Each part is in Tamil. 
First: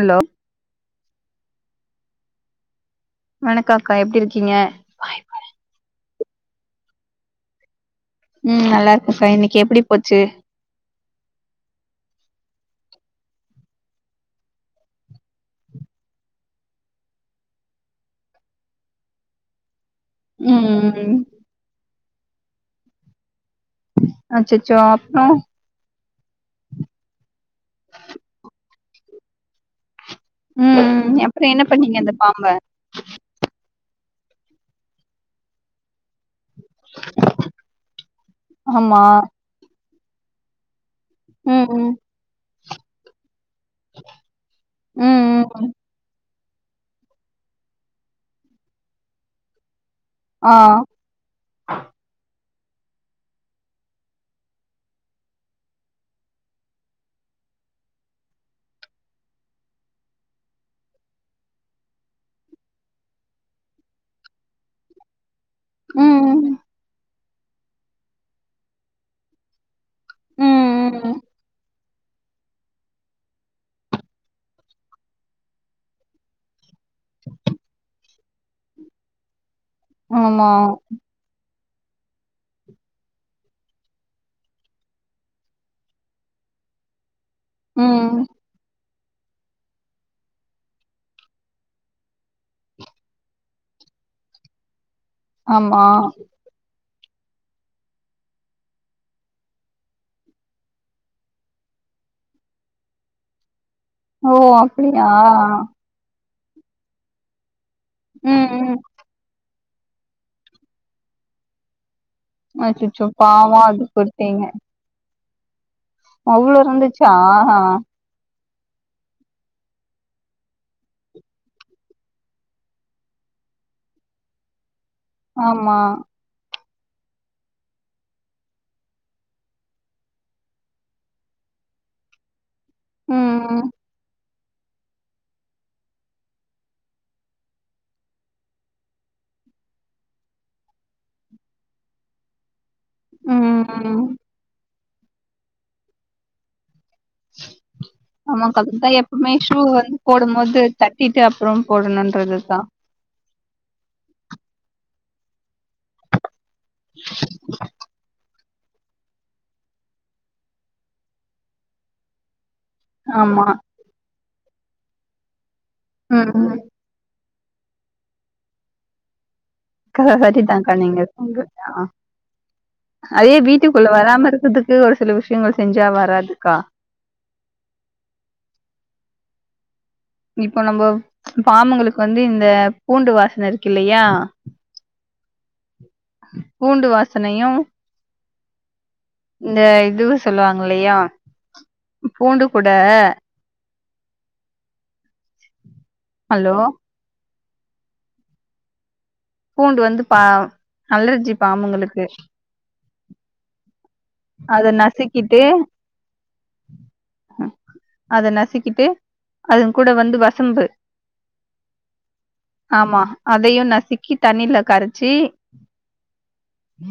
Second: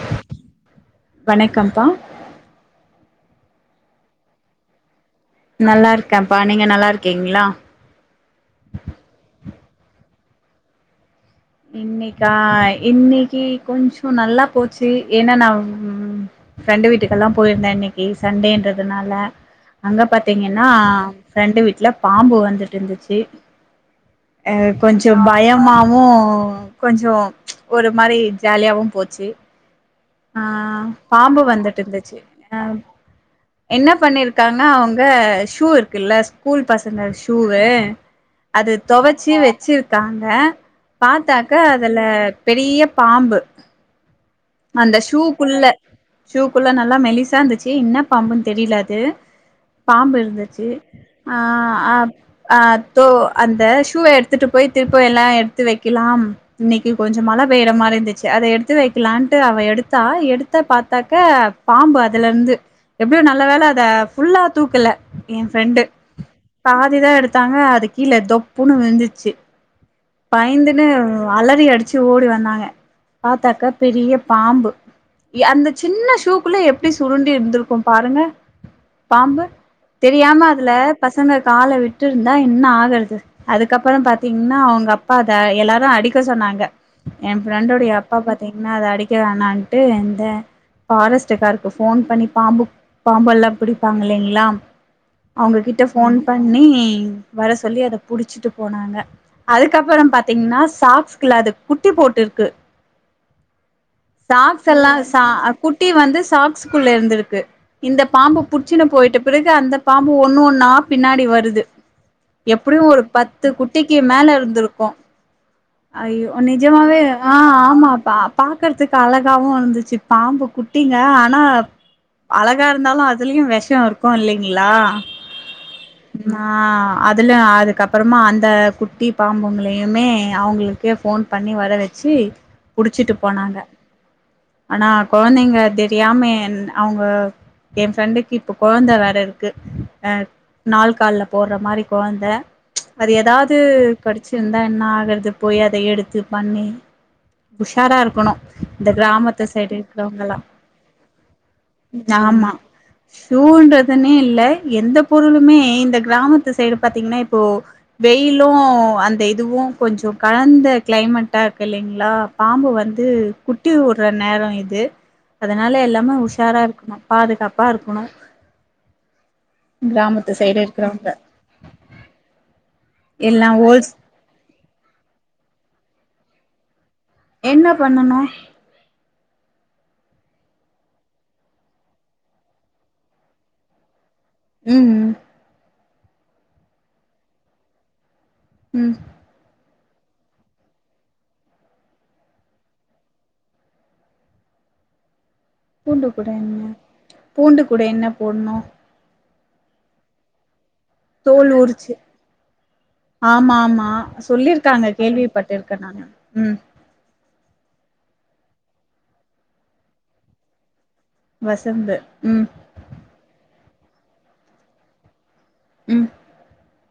ஹலோ வணக்கம்ப்பா வணக்கம் அக்கா எப்படி இருக்கீங்க நல்லா இருக்கேன்ப்பா நீங்க நல்லா இருக்கீங்களா ம் நல்லா இருக்கேப்பா இன்னைக்கு எப்படி போச்சு இன்னைக்கா இன்னைக்கு கொஞ்ச நல்லா போச்சு ஏன்னா நா உ ஃப்ரெண்டு வீட்டுக்கெல்லா போயிருந்தே இன்னைக்கு சண்டேன்றதுனால அங்க பாத் தீங்கன்னா ம் ஃப்ரெண்டு வீட்ல பாம்பு வந்துட்டு இருந்துச்சு அ அச்சச்சோ கொஞ்ச அப்றோ பயமாவு கொஞ்ச ஒரு மாரியாவு ஜாலியாவு போச்சு ஆ ம் பாம்பு அப்றோ என்ன வந்துட்டு பண்ணீங்க அந்த இருந்துச்சு பாம்ப அ என்ன பண்ணிருக்காங்க அவங்க ஷூ இருக்குல்ல ஸ்கூல் பசங்க ஷூ அது ஆமா தொவச்சி வச்சிருக்காங்க பாத்தாக்க ம் ம் அதுல பெரிய பாம்பு இதே அந்த ஷூக்குள்ள சூக்குள்ள நல்லா மெலிசா இருந்துச்சு என்ன பாம்புன்னு தெரியலாது பாம்பு ஆ இருந்துச்சு ஆ அ அ தோ அந்த ஷூவ எடுத்து போய் திருப்ப எல்லா எடுத்து வைக்கலா இன்னைக்கு கொஞ்ச மழ பெய்யர மாரி இருந்துச்சு அத எடுத்து வைக்கலான் டு அவ எடுத்தா எடுத்த பாத்தாக்க பாம்பு அதுல இருந்து எப்டியோ நல்ல வேல அத ஃபுல்லா தூக்கல என் ஃப்ரெண்டு ம் பாதிதா எடுத்தாங்க அதுக்கீழ தொப்புன்னு விழுந்துச்சு ம் பயந்துன்னு ம் ம் அலறி அடிச்சு ஓடி வந்தாங்க பாத்தாக்கா பெரிய பாம்பு அந்த சின்ன ஷூக்குள்ள எப்டி சுருண்டு இருந்திருக்கு பாருங்க பாம்பு தெரியாம ஆமா அதுல பசங்க கால விட்டு இருந்தா என்ன ஆகறது அதுக்கப்புற பாத்தீங்கன்னா அவங்க அப்பா அத எல்லாரு அடிக்க சொன்னாங்க என் ஃப்ரெண்டோடைய ம் அப்பா பாத்தீங்கன்னா அத அடிக்க வேணான்ட்டு எந்த பாரஸ்ட்க்காருக்கு ஃபோன் பண்ணி பாம்பு பாம்பு எல்லா புடிப்பாங்க இல்லைங்களா அவங்ககிட்ட ஆமா ஃபோன் பண்ணி வர சொல்லி அத புடிச்சிட்டு போனாங்க அதுக்கப்புற பாத்தீங்கன்னா சாக்ஸ்குள்ள அது குட்டி போட்டுருக்கு ஓ சாக்ஸ் எல்லாம் அப்டியா ச கு ட்டி வந்து சாக்ஸக்குள்ள இருந்திருக்கு இந்த பாம்பு ம் ம் புடிச்சுனு போயிட்டு பிறகு அந்த பாம்பு ஒன்னு ஒன்னா பின்னாடி வருது எப்டியு ஒரு அச்சச்சோ பத்து பாவோ அது குட்டிக்கி மேல குட்டிங்க இருந்துருக்கு ஐயோ அவ்ளோ நிஜமாவே இருந்துச்சா ஆ ஆமாப்பா க்கறத்துக்கு அழகாவு இருதுச்சு பாம்பு குட்டிங்க ஆனா அழகா இருந்தாலு அதுலயு வெஷ இருக்கு இல்லைங்ளா ஆமா அ அதுல அதுக்கப்றமா அந்த குட்டி பாம்புங்களைமே அவங்களுக்கே ஃபோன் பண்ணி வர வச்சி புச்சிட்டு போனாங்க ம் ஆனா கெழந்தைங்க தெரியாம என் அவங்க எ ஃபிரெண்டுக்கு இப்ப கொழந்த வேற இருக்கு அ நாள் கல்ல போட்ற மாரி கொழந்த அது ஏதாது ம் ம் கடிச் சிருந்தா என்ன ஆகறது போய் அத எடுத்து பண்ணி உஷாரா இருக்கணு ஆமாக்கா அதுக்குதா இந்த எப்பமே கிராமத்து ஷூ சைடு வந்து இருக்கிறவங்கல்லா போடும் போது தட்டிட்டு அப்ற ஆமா போடணும்ன்றதுதா ஷூன்றதுன்னே இல்ல எந்த பொருளுமே இந்த கிராமத்து சைடு பாத்தீங்கன்னா இப்போ வெயிலு அந்த இதுவு கொஞ்ச கலந்த க்ளைமேட்டா இருக்கு இல்லைங்களா பாம்பு வந்து ஆமா குட்டி வுட்ற நேர இது அதனால எல்லாமே ம் ம் உஷாரா இருக்கணு பாதுகாப்பா இருக்கணு கிராமத்து சைடு கரெட்தாக்கா நீங்க இருக்கிறவங்க சொல்றது அ அதே எல்லா வீட்டுக்குள்ள ஹோல்ஸ் வராம இருக்குது க்கு ஒரு சில விஷயகள் செஞ்சா வராதுக்கா என்ன பண்ணனு இப்ப நம்ப பாம்புகளுக்கு வந்து இந்த பூண்டு வாசன இருக்கு இல்லையா ம் பூண்டு வாசனையு ம் இந்த இது சொல்லுவாகல்லையா பூண்டு கூட பூண்டு கூட ஹலோ என்ன பூண்டு கூட என்ன போடணு பூண்டு வந்து பா அலர்ஜி தோல் உருச்சு பாம்புங்களுக்கு ஆமா ஆமா அத சொல்லிருக்காங்க நசுக்கிட்டு கேள்விப்பட்டிருக்கே நானு ம் அத நசிகிட்டு அது கூட வந்து வசம்பு வசம்பு ம் ஆமா அதையு நசுக்கி தண்ணில கரச்சி ம்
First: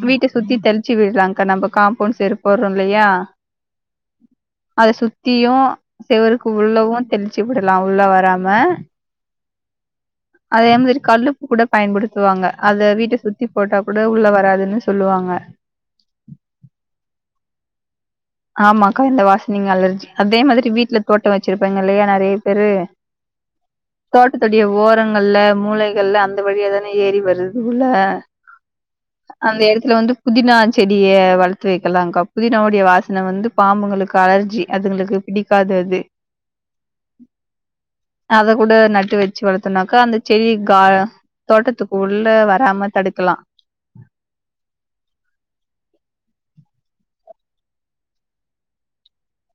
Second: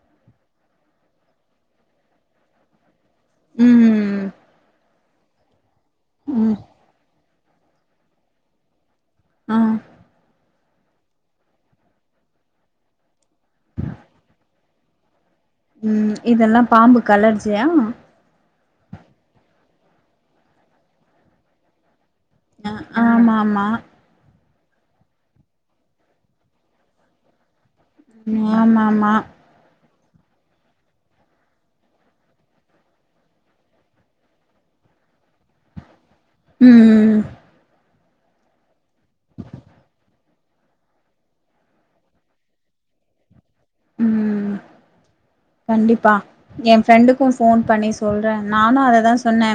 வீட்ட சுத்தி தெளிச்சி விடுலாக்கா நம்ம காம்பவுண்ட் சைடு போறோ இல்லையா ம் ம் ம் அத சுத்தியு சேவருக்கு ம் உள்ளவு தெளிச்சு விடலா உள்ள வராம ஆ அதே மாரி கல்லுப்பு கூட பயன்படுத்வாங்க அத வீட்ட சுத்தி போட்டா கூட உள்ள வராதுனு சொலுவாங்க ம் இதெல்லா பாம்புக் அலர்ஜியா ஆமாக்கா இந்த வாசனைங்க அலர்ஜி அதே மாரி வீட்ல தோட்டம் வச்சிருப்பாங்க இல்லையா நறைய பேரு அ ஆமா ஆமா தோட்டோட ஓரங்கள்ல மூளைகள்ல அந்த வழியாதான ஏறி வருது இல்ல ஆமா ஆமா அந்த இடத்துல வந்து புதினா செடியே வளத்து வக்கலாக்கா புதினாயோடைய வா சன் வந்து பாம்புங்களுக்கு அலர்ஜி அதுங்களுக்கு புடிக்காது அது ம் அத கூட நட்டு வச்சு வளத்தனாக்க அந்த செடி கா தோட்டத்துகுள்ள வராம தடுக்கலா ஆ ம் கண்டிப்பா ஏ ஃப்ரெண்டுக்கு போன் பண்ணி சொல்ற நானு அததா சொன்னே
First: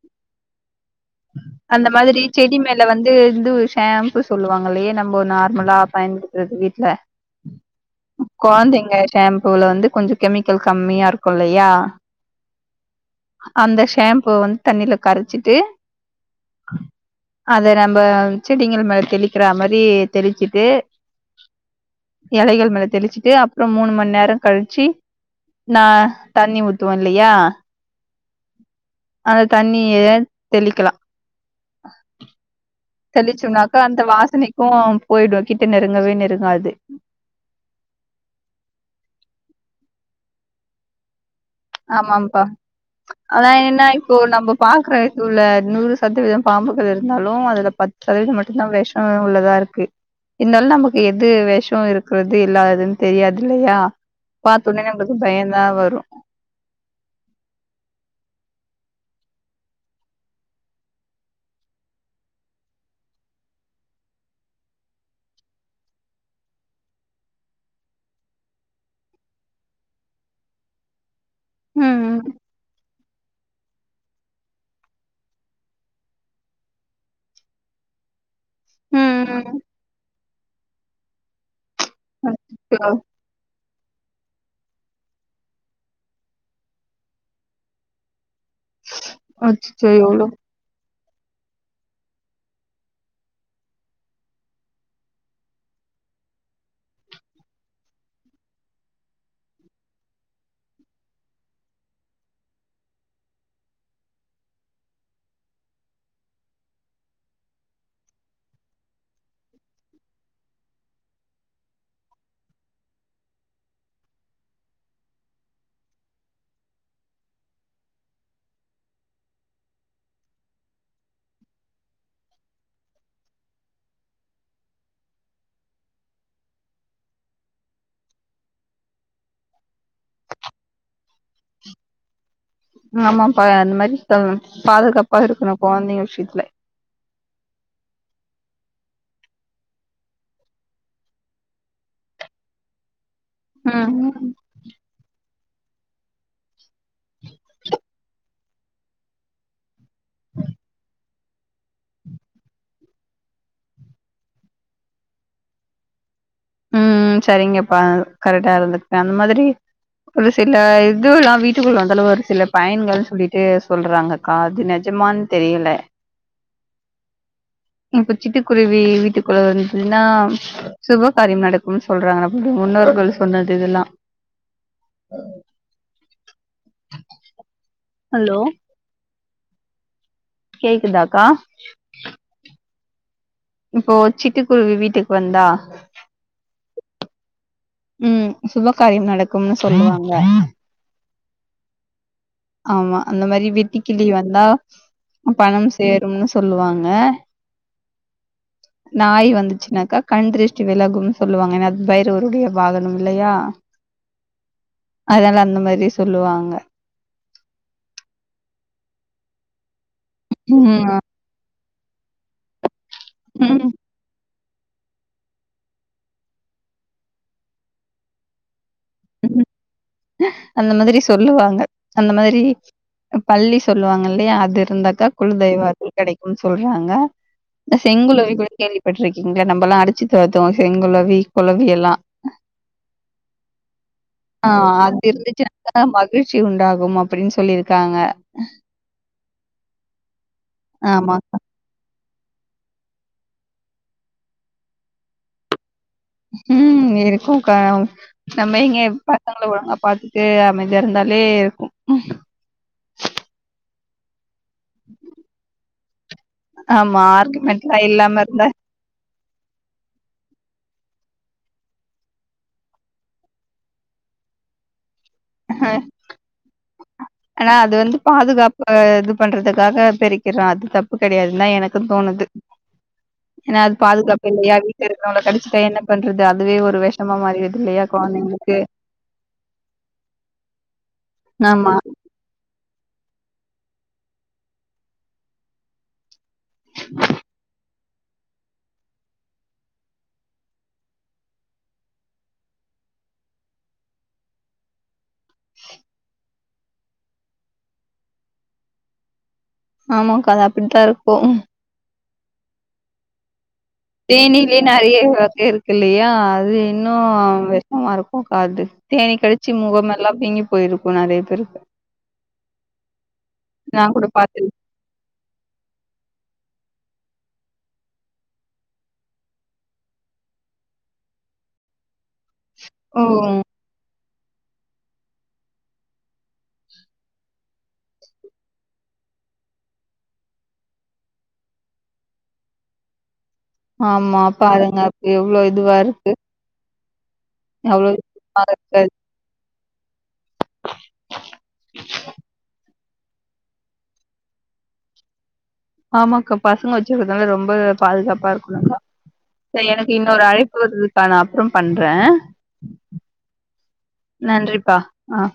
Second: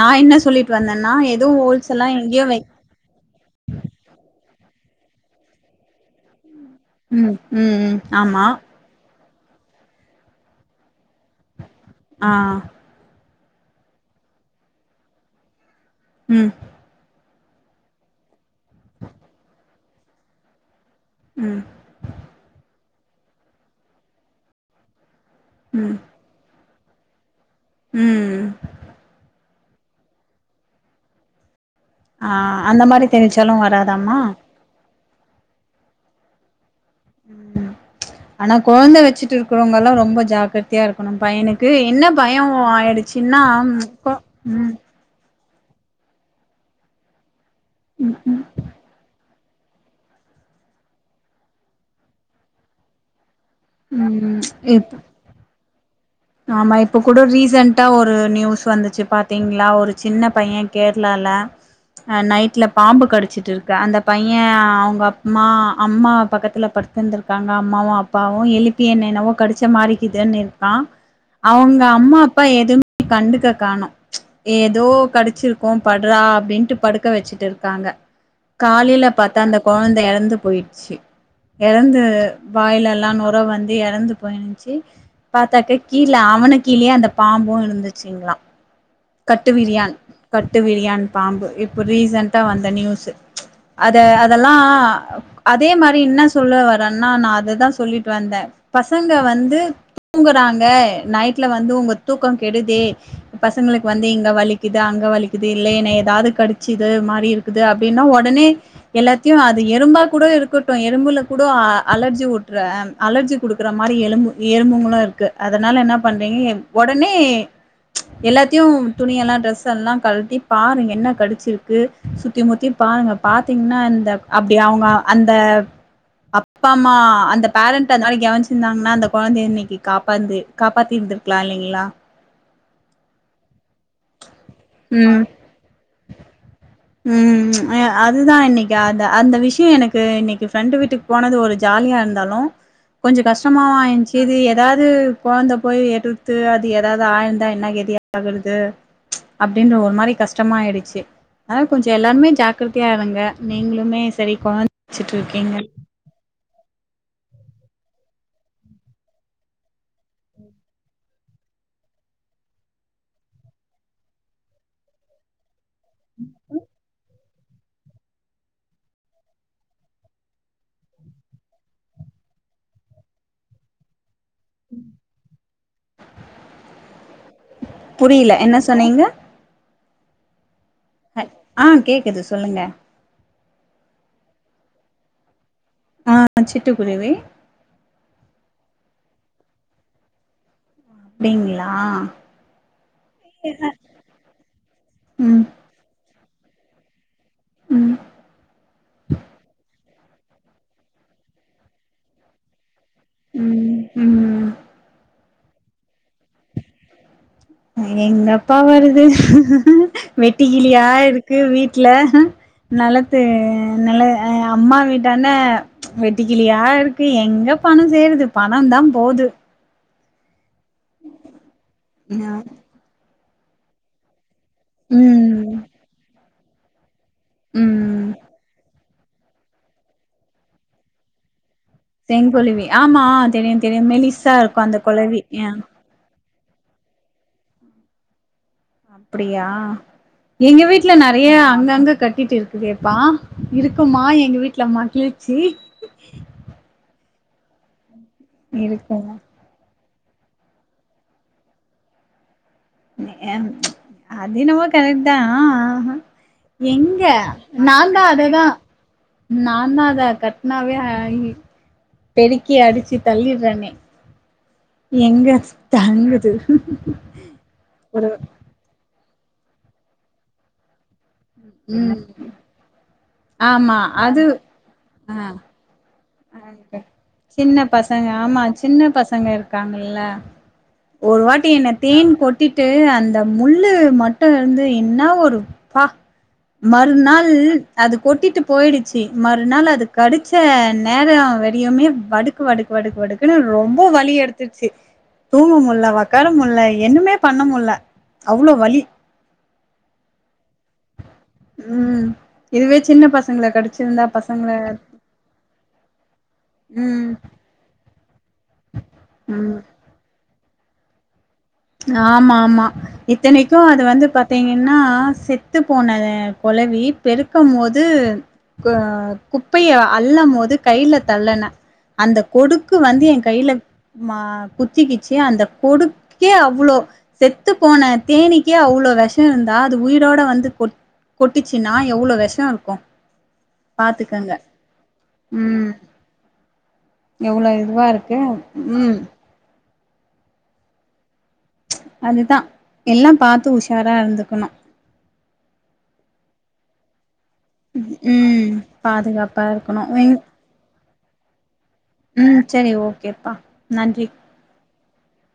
நா என்ன சொல்லி ட்டு வந்தன்னா எதுவு ஓல்ஸ் எல்லா எங்கையு இதுல வந்து இந்து ஷேம்பு சொல்லுவாங்கல்லையா நம்ம நார்மலா பய ன்படுத்தறது வீட்ல ம் ம் ம் ஆமா கொழந்தைங்க ஷாம்பூல வந் கொஞ்ச கெமிக்கல் கம்மியா இருக்கு இல்லையா ஆ அந்த ஷாம்பு வந்து தண்ணில கரச்சிட்டு ம் அத நம்ப செடிங்க மேல தெளிக்கற மாதிரி தெளிச்சுட்டு ம் இலைகள் மேல தெளிச்சுட்டு அப்றோ மூண் மணி நேர கழிச்சு நா ம் தண்ணி ஊத்துவோ இல்லையா ம் அந்த தண்ணிய தெளிக்கலா ஆ அந்த மாரி தெளிச்சாலு வராதமா ம் போயிடு கிட்ட நெருங்கவே நெருங்காது ஆனா கொழந்த வச்சுட்டு இருக்கறவங்கல்லா ரொம்ப ஜாக் சத்தியா இருக்கணு பையனுக்கு என்ன ஆமாம்பா பயம் ஆயிடுச்சின்னா ப்ப ம் உள்ள நூறு சதவீதம் பாம்புகள் இருந்தாலு அது அ பத்து சதவீதம் மட்டு தா வேஷம் உள்ளதா இருக்கு இருந்தாலு நமக்கு எது விஷம் இருக்கிறது இல்லாததுன்னு தெரியாது இல்லையா பாத்த உடனே ம் நம்பலுக் பயதா வரு ஆமா இப்ப கூட ரீசென்டா ஒரு நியூஸ் வந்துச்சு பாத்தீங்களா ஒரு சின்ன பையன் கேரளால அ நைட்ல பாம்பு கடிச்சிட்டு இருக்க அந்த பைய அவங்க ம்மா அம்மா பக்கத்துல படுத் வந்துருக்காங்க அம்மாவு அப்பாவு எழுப்பி என்னென்னவோ கடிச்ச மாறிக்கிதுன்னு இருக்க அவங்க அம்மா ம் அப்பா எதுவு கண்டுக்க காணு ஏதோ கடைச்சிருக்கோ படுறா அப்டின்ட்டு படுக்க வச்சுட்டு இருக்காங்க காலையில பாத்த அந்த ம் கொழந்த இறந்து போயிச்சு இறந்து அச்சச்சோ வாயிலெல்லா நொர வந்து இறந்து போயிச்சு பாத்தக் கீழ அவனு கீழேயே அந்த பாம்பு இருந்துச்சுங்களா கட்டு அச்சச்சோ விரியான் எவ்ளோ கட் ட்டு விரியான் பாம்பு இப்ப ரீசன்ட வந்த நியூஸ் அத அதெல்லா அதே மாரி என்ன சொல்ல வரேன்னா நா அததா சொல்லிட்டு வந்தே பசங்க வந்து தூங்குறாங்க நைட்ல வந்து உங்க தூக்க கெடுதே பசங்களுக்கு வந்து இங்க வலிக்குது அங்க வலிக்குது இல்லையன்ன ஏதாவது கடிச்சுது மாரி இருக்கு இருக்குது அப்டின்னா உடனே எல்லாத்தையு அது எறும்பா கூட இருக்கட்டு எறும்புல கூட அலர்ஜி உட்டுறன் அலர்ஜி குடுக்குற மாரி எலும்பு எறும்புங்களு இருக்கு அதனால என்ன பண்றீங்க உடனே எல்லாத்தையு துணியெல்லா ட்ரெஸ் எல்லா கழட்டி பாருங்க என்ன கடிச்சிருக்கு சுத்தி முத்தி பாருங்க பாத்தீங்கன்னா இந்த அப்டி அவங்க அந்த அப்பா அம்மா அந்த பேரண்ட் அந்த மாரி கவனச்சிருந்தாங்கன்னா அந்த கொழந்தை இன்னைக்கு காப் வந்து காப்பாத்தி இருந்திருக்கலா இல்லங்களா ஆமாப்பா அந்த மாரி தா பாதுகாப்பா ம் இருக்கணு குழந்தைங்க விஷயத்துல ம் ஆ அதுதா இன்னைக்கு அது அந்த விஷய எனக்கு இன்னைக்கு ஃப்ரெண்டு வீட்டுக் போனது ஒரு ஜாலியா இருந்தாலு கொஞ்ச கஷ்டமாவ ம் ம் ஆச்சுது ஏதாவது குழந்த போய் எடுத்து அது ஏதாவது ஆயிருந்தா என்ன கெதி ஆகுறது அப்டின்ற ஒரு மாரி கஷ்டமா ஆயிடுச்சு அதனால கொஞ்ச எல்லாருமே ஜாக்கிரத்தையா இருங்க நீங்களுமே சரி குழந்த வச்சுட்டு இருக்கீங்க ம் ம் சரிங்கப்பா கரெக்டா இருந்துக்கே அந்த மாதிரி ஒரு சில இது எல்லா வீட்டுக்குள்ள வந்தளவு ஒரு சில பயன்கள்னு சொல்லிட்டு சொல்றாங்க அது நெஜமான் தெரியல [inaudible] இப்ப சிட்டுக்குருவி வீட்டுக்குள்ள வந்துனா சுப்பு காரியம் நடக்கும்னு சொல்றாங்க அப்டி முன்னோர்கள் சொன்னது இதெல்லா ஹ [unintelligible] புரியல என்ன சொன்னீங்க கேக்குதாக ஆ கேக்குது சொல்லுங்க இப்போ சிட்டுக்குருவி வீட்டுக்கு வந்தா ஆ சிட்டு குருவி ம் சுப காரியம் நடக்கும்னு சொல்லுவாங்க அப்டிங்களா ஆமா அந்த மாரி வெட்டி கிளி வந்தா ம் பணம் சேரும்னு சொல்லுவாங்க ம் நாய் வந்துச்சுனாக்கா கண் திர்ஷ்டி விலகும் சொல்லுவாங்க ஏனா பைரவருடைய வாகனம் இல்லையா ம் ம் அதனால அந்த மாரி சொல்லுவாங்க எங்க அப்பா வருது வெட்டு கிளியா ம் இருக் கு வீட்ல நலத்து ம் நில அம்மா வீட்டான வெட்ட கிளியா இருக்கு எங்க பணம் செருது பணந் தா போ அந்த மாதிரி சொல்லுவாங்க அந்த மாதிரி பள்ளி சொல்லுவாங்க இல்லையா அது இருந்தாக்கா ம் குளதெய்வ அருள் கெடைக்கும் சொல்றாங்க இந்த ம் செங்குள்ளவி கூட கேள்வி பட்ருக்கிங்ளா நம்பல்லா அடிச்சி தொரத்துவோ செங்குளவி குளவி எல்லா செங்கொலிவி ஆமா தெரியு தெரியு மேலிஸ் ஆ அது இருந்துச்சி [unintelligible] மகிழ்ச்சி உண்டாகும் அப்டின் சொல்லி இருக்காங்க அப்டியா எங்க வீட்ல ஆமா. நெறைய அங்கங்க கட்டிட்டு இருக் குதேப்பா இருக்குமா எங்க வீட்ல மகிழ்ச்சி ம் இருக்குக்கா நம்ம எங்க இருக்குங்க எப் ஒழுங்கா பாத்துட்டு அமைதியா இருந்தாலே இருக்கு அது என்னவோ கரக்ட் தா ஆமா எங்க ஆர்குமெண்ட்லா நா தா இல்லாம இருந்தா அததா நான தா அத கட்னாவே பெருக்கி அடிச்சு தள்ளிட்றனே எங்க தாங்குது ஒரு ஒ இது பண்றதுக்காக பெரிக்கிறோ அது தப்பு கெடையாதுன் தா எனக்கு ம் தோணுது ஏனா அது பாதுகாப்பு இல்லையா வீட்ல இருக்கவங்க ஆ கடிச்சிட்டா என்ன பண்றது அதுவே ஒரு வெஷமா மாறிடுது சின்ன இல்லையா பசங்க ஆமா கொழந்தைங்களுக்கு சின்ன பசங்க இருக் காங்கல்ல ஒரு வாட்டி என்ன ஆமா தேன் கொட் டிட்டு அந்த முள்ளு மட்டு இருந்து என்னா ஒரு ப்பா மறுநாள் அது கொட்டிட்டு போயிடுச்சு மறுநாள் அது கடிச்ச நேரோ வெடியோமே வடுக்கு வடுக்கு வடுக்கு வடுக்குன்னு ரொம்ப வலி எடுத்துடுச்சு தூங்க முல்ல வொக்காரமுல்ல என்னமே பண்ண முல்ல அவ்ளோ வலி ஆமாக்கா அது அப்டித்தா இருக்கு ம் இதுவே சின்ன பசங்க கடிச் தேனிலயே நறைய வக இருக்கு இல்லையா அது இன்னு ம் வெஷமா இருக்குங்க்கா அது தேனி ம் கடிச்சு முகம் எல்லா வீங்கி போயிருக்கு நெறைய பேருக்கு ஆமா ஆமா இத்தனைக்கு அது நா வந்து கூட பாத்துருக் பாத்தீங்கன் னா செத்து போன கொளவி பெருக்கம் போது கு குப்பைய அல்ல போது கைய்ல தள்ளன அந்த கொடுக்கு ஓ வந்து என் கைய்ல மா குத்திக்கிச்சு அந்த கொடு கே அவ்ளோ செத்து போன தேனீக்கே அவ்ளோ வேஷோ இருந்தா அது உயிரோட வந்து கொட் கொட்டிச்சின்னா எவ்ளோ வேஷோ இருக்கு ஆமா பாத்துக்கங்க பாருங்க அப்ப எவ்ளோ ம் இதுவா இருக்கு எவ்ளோ இதுவா இருக்கு ம் அதுதா எல்லா பாத்து உஷாரா இருந்துக்கணு ஆமாங்க்கா பசங்க வச்சுக்கதனால ரொம்ப பாதுகாப்பா ம் இருக்கணுங்க்கா பாதுகாப்பா இருக்கணு எனக்கு எங் இன்னொரு அழைப்பு வருது க்கா நா அப்றோ பண்றே ம் சேரி ஓகேப்பா நன்றி நன்றிப்பா அ